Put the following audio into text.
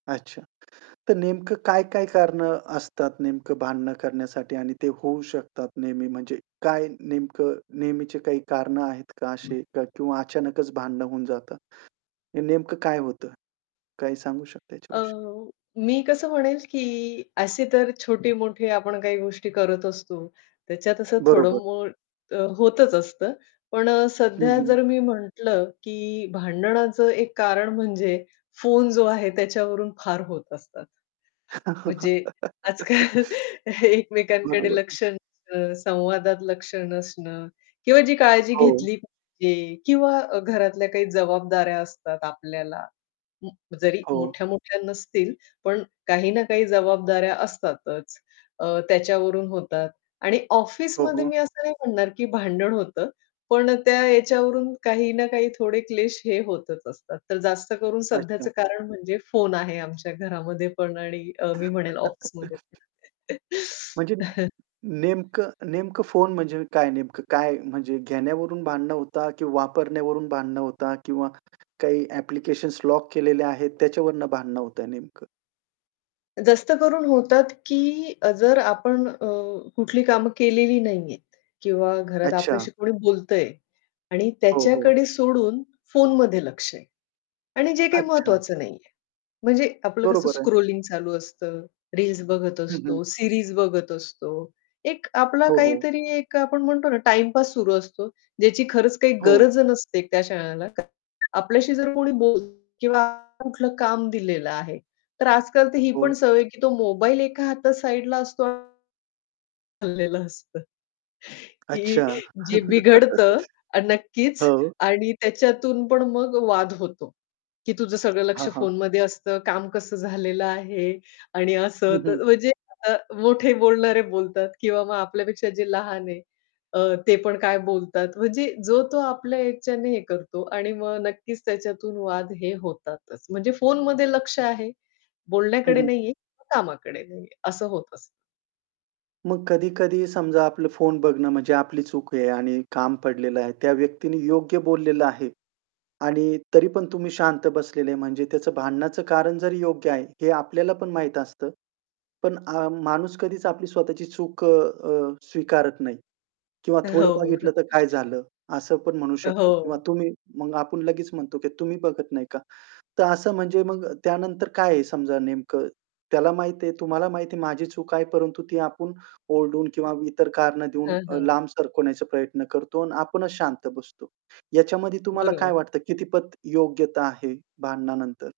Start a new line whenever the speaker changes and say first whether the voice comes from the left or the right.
right: अच्छा. तर नेमकं काय-काय कारणं असतात नेमकं भांडणं करण्यासाठी आणि ते होऊ शकतात नेहमी म्हणजे काय नेमकं नेहमीची काही कारणं आहेत का असे क किंवा अचानकच भांडणं होऊन जातं. हे नेमकं काय होतं? काही सांगू शकता
left: अ,
right: याच्याविषयी?
left: मी कसं म्हणेल की असे तर छोट-मोठे आपण काही गोष्टी करत असतो. त्याच्यात असं थोडं
right: बरोबर.
left: बहुत होतंच असतं. पण
right: हं,
left: सध्या
right: हं.
left: जर मी म्हटलं की भांडणाचं एक कारण म्हणजे फोन जो आहे त्याच्यावरून फार होत असतात. म्हणजे आज-काल एकमेकांकडे
right: बरोबर.
left: लक्ष नसणं. संवादात लक्ष नसणं किंवा जी काळजी
right: हो.
left: घेतली पाहिजे किंवा घरातल्या काही जबाबदाऱ्या असतात आपल्याला. उम्म, जरी
right: हो.
left: मोठ्या-मोठ्या नसतील पण काही ना काही जबाबदाऱ्या असतातच. अ, त्याच्यावरून होतात आणि
right: हो,
left: ऑफिसमध्ये
right: हो.
left: मी असं नाही म्हणणार की भांडण होतं. पण त्या याच्यावरून काही ना काही थोडे क्लेश हे होतच असतात. तर जास्त करून सध्याचं
right: अच्छा.
left: कारण म्हणजे फोन आहे आमच्या घरामध्ये पण आणि अ, मी म्हणेल ऑफिसमध्ये
right: म्हणजे
left: पण
right: नेम नेमकं नेमकं फोन म्हणजे काय नेमकं, काय म्हणजे घेण्यावरून भांडणं होतात किंवा वापरण्यावरून भांडणं होतात किंवा काही ॲप्लिकेशन्स लॉक केलेल्या आहेत त्याच्यावरनं भांडणं होतंय नेमकं?
left: जास्त करून होतात की अ, जर आपण अ, कुठली कामं केलेली नाहीहेत किंवा घरात
right: अच्छा.
left: आपल्याशी कोणी बोलतंय आणि
right: हो, हो.
left: त्याच्याकडे सोडून फोनमध्ये लक्ष आहे आणि जे काही
right: अच्छा.
left: महत्वाचं नाहीये. म्हणजे आपलं कसं
right: बरोबर आहे.
left: स्क्रॉलिंग चालू असतं, रील्स बघत
right: हं, हं.
left: असतो, सीरीज बघत असतो. एक आपला
right: हो, हो.
left: काहीतरी एक आपण म्हणतो ना टाईमपास सुरु असतो, ज्याची खरंच काही
right: हो.
left: गरज नसते त्या क्षणाला. आपल्याशी जर कोणी बोलतो किंवा कुठलं काम दिलेलं आहे, तर आज-काल तर ही पण
right: हो.
left: सवय आहे की तो मोबाईल एका हातात साइडला असतो. [unintelligible] चालेलं असतं. की
right: अच्छा.
left: जे बिघडतं आणि नक्कीच
right: हो.
left: आणि त्याच्यातून पण मग वाद होतो. की "तुझं सगळं
right: हां,
left: लक्ष
right: हां.
left: फोनमध्ये असतं, काम कसं झालेलं आहे आणि
right: हं, हं.
left: असं-तसं." म्हणजे अ, मोठे बोलणारे बोलतात किंवा मग आपल्यापेक्षा जे लहान आहे अ, ते पण काय बोलतात, म्हणजे जो तो आपल्या ह्याच्याने हे करतो आणि मग नक्कीच त्याच्यातून वाद हे होतातच. म्हणजे फोनमध्ये लक्ष आहे,
right: हं,
left: बोलण्याकडे
right: हं.
left: नाहीये किंवा कामाकडे नाहीये असं होत असतं.
right: मग कधी-कधी समजा आपलं फोन बघणं म्हणजे आपली चूक आहे आणि काम पडलेलं आहे. त्या व्यक्तीने योग्य बोललेलं आहे. आणि तरी पण तुम्ही शांत बसलेले म्हणजे त्याचं भांडण्याचं कारण जरी योग्य आहे हे आपल्याला पण माहीत असतं. पण अ, माणूस कधीच आपली स्वतःची चूक अ, अ, स्वीकारत नाही. किंवा
left: अ,
right: "थोडं
left: हो, हो.
right: बघितलं तर काय झालं?" असं पण म्हणू
left: अ,
right: शकतो किंवा
left: हो.
right: तुम्ही मग आपण लगेच म्हणतो की "तुम्ही बघत नाही का?" तर असं म्हणजे मग त्यानंतर काय आहे समजा नेमकं त्याला माहिती आहे, तुम्हाला माहिती आहे, माझी चूक आहे परंतु ती आपण ओरडून किंवा इतर कारणं देऊन
left: हं,
right: अ,
left: हं.
right: लांब सरकवण्याचा प्रयत्न करतो आणि आपणच शांत बसतो. ह्याच्यामध्ये तुम्हाला काय
left: बरोबर.
right: वाटतं कितीपत योग्यता आहे भांडणानंतर?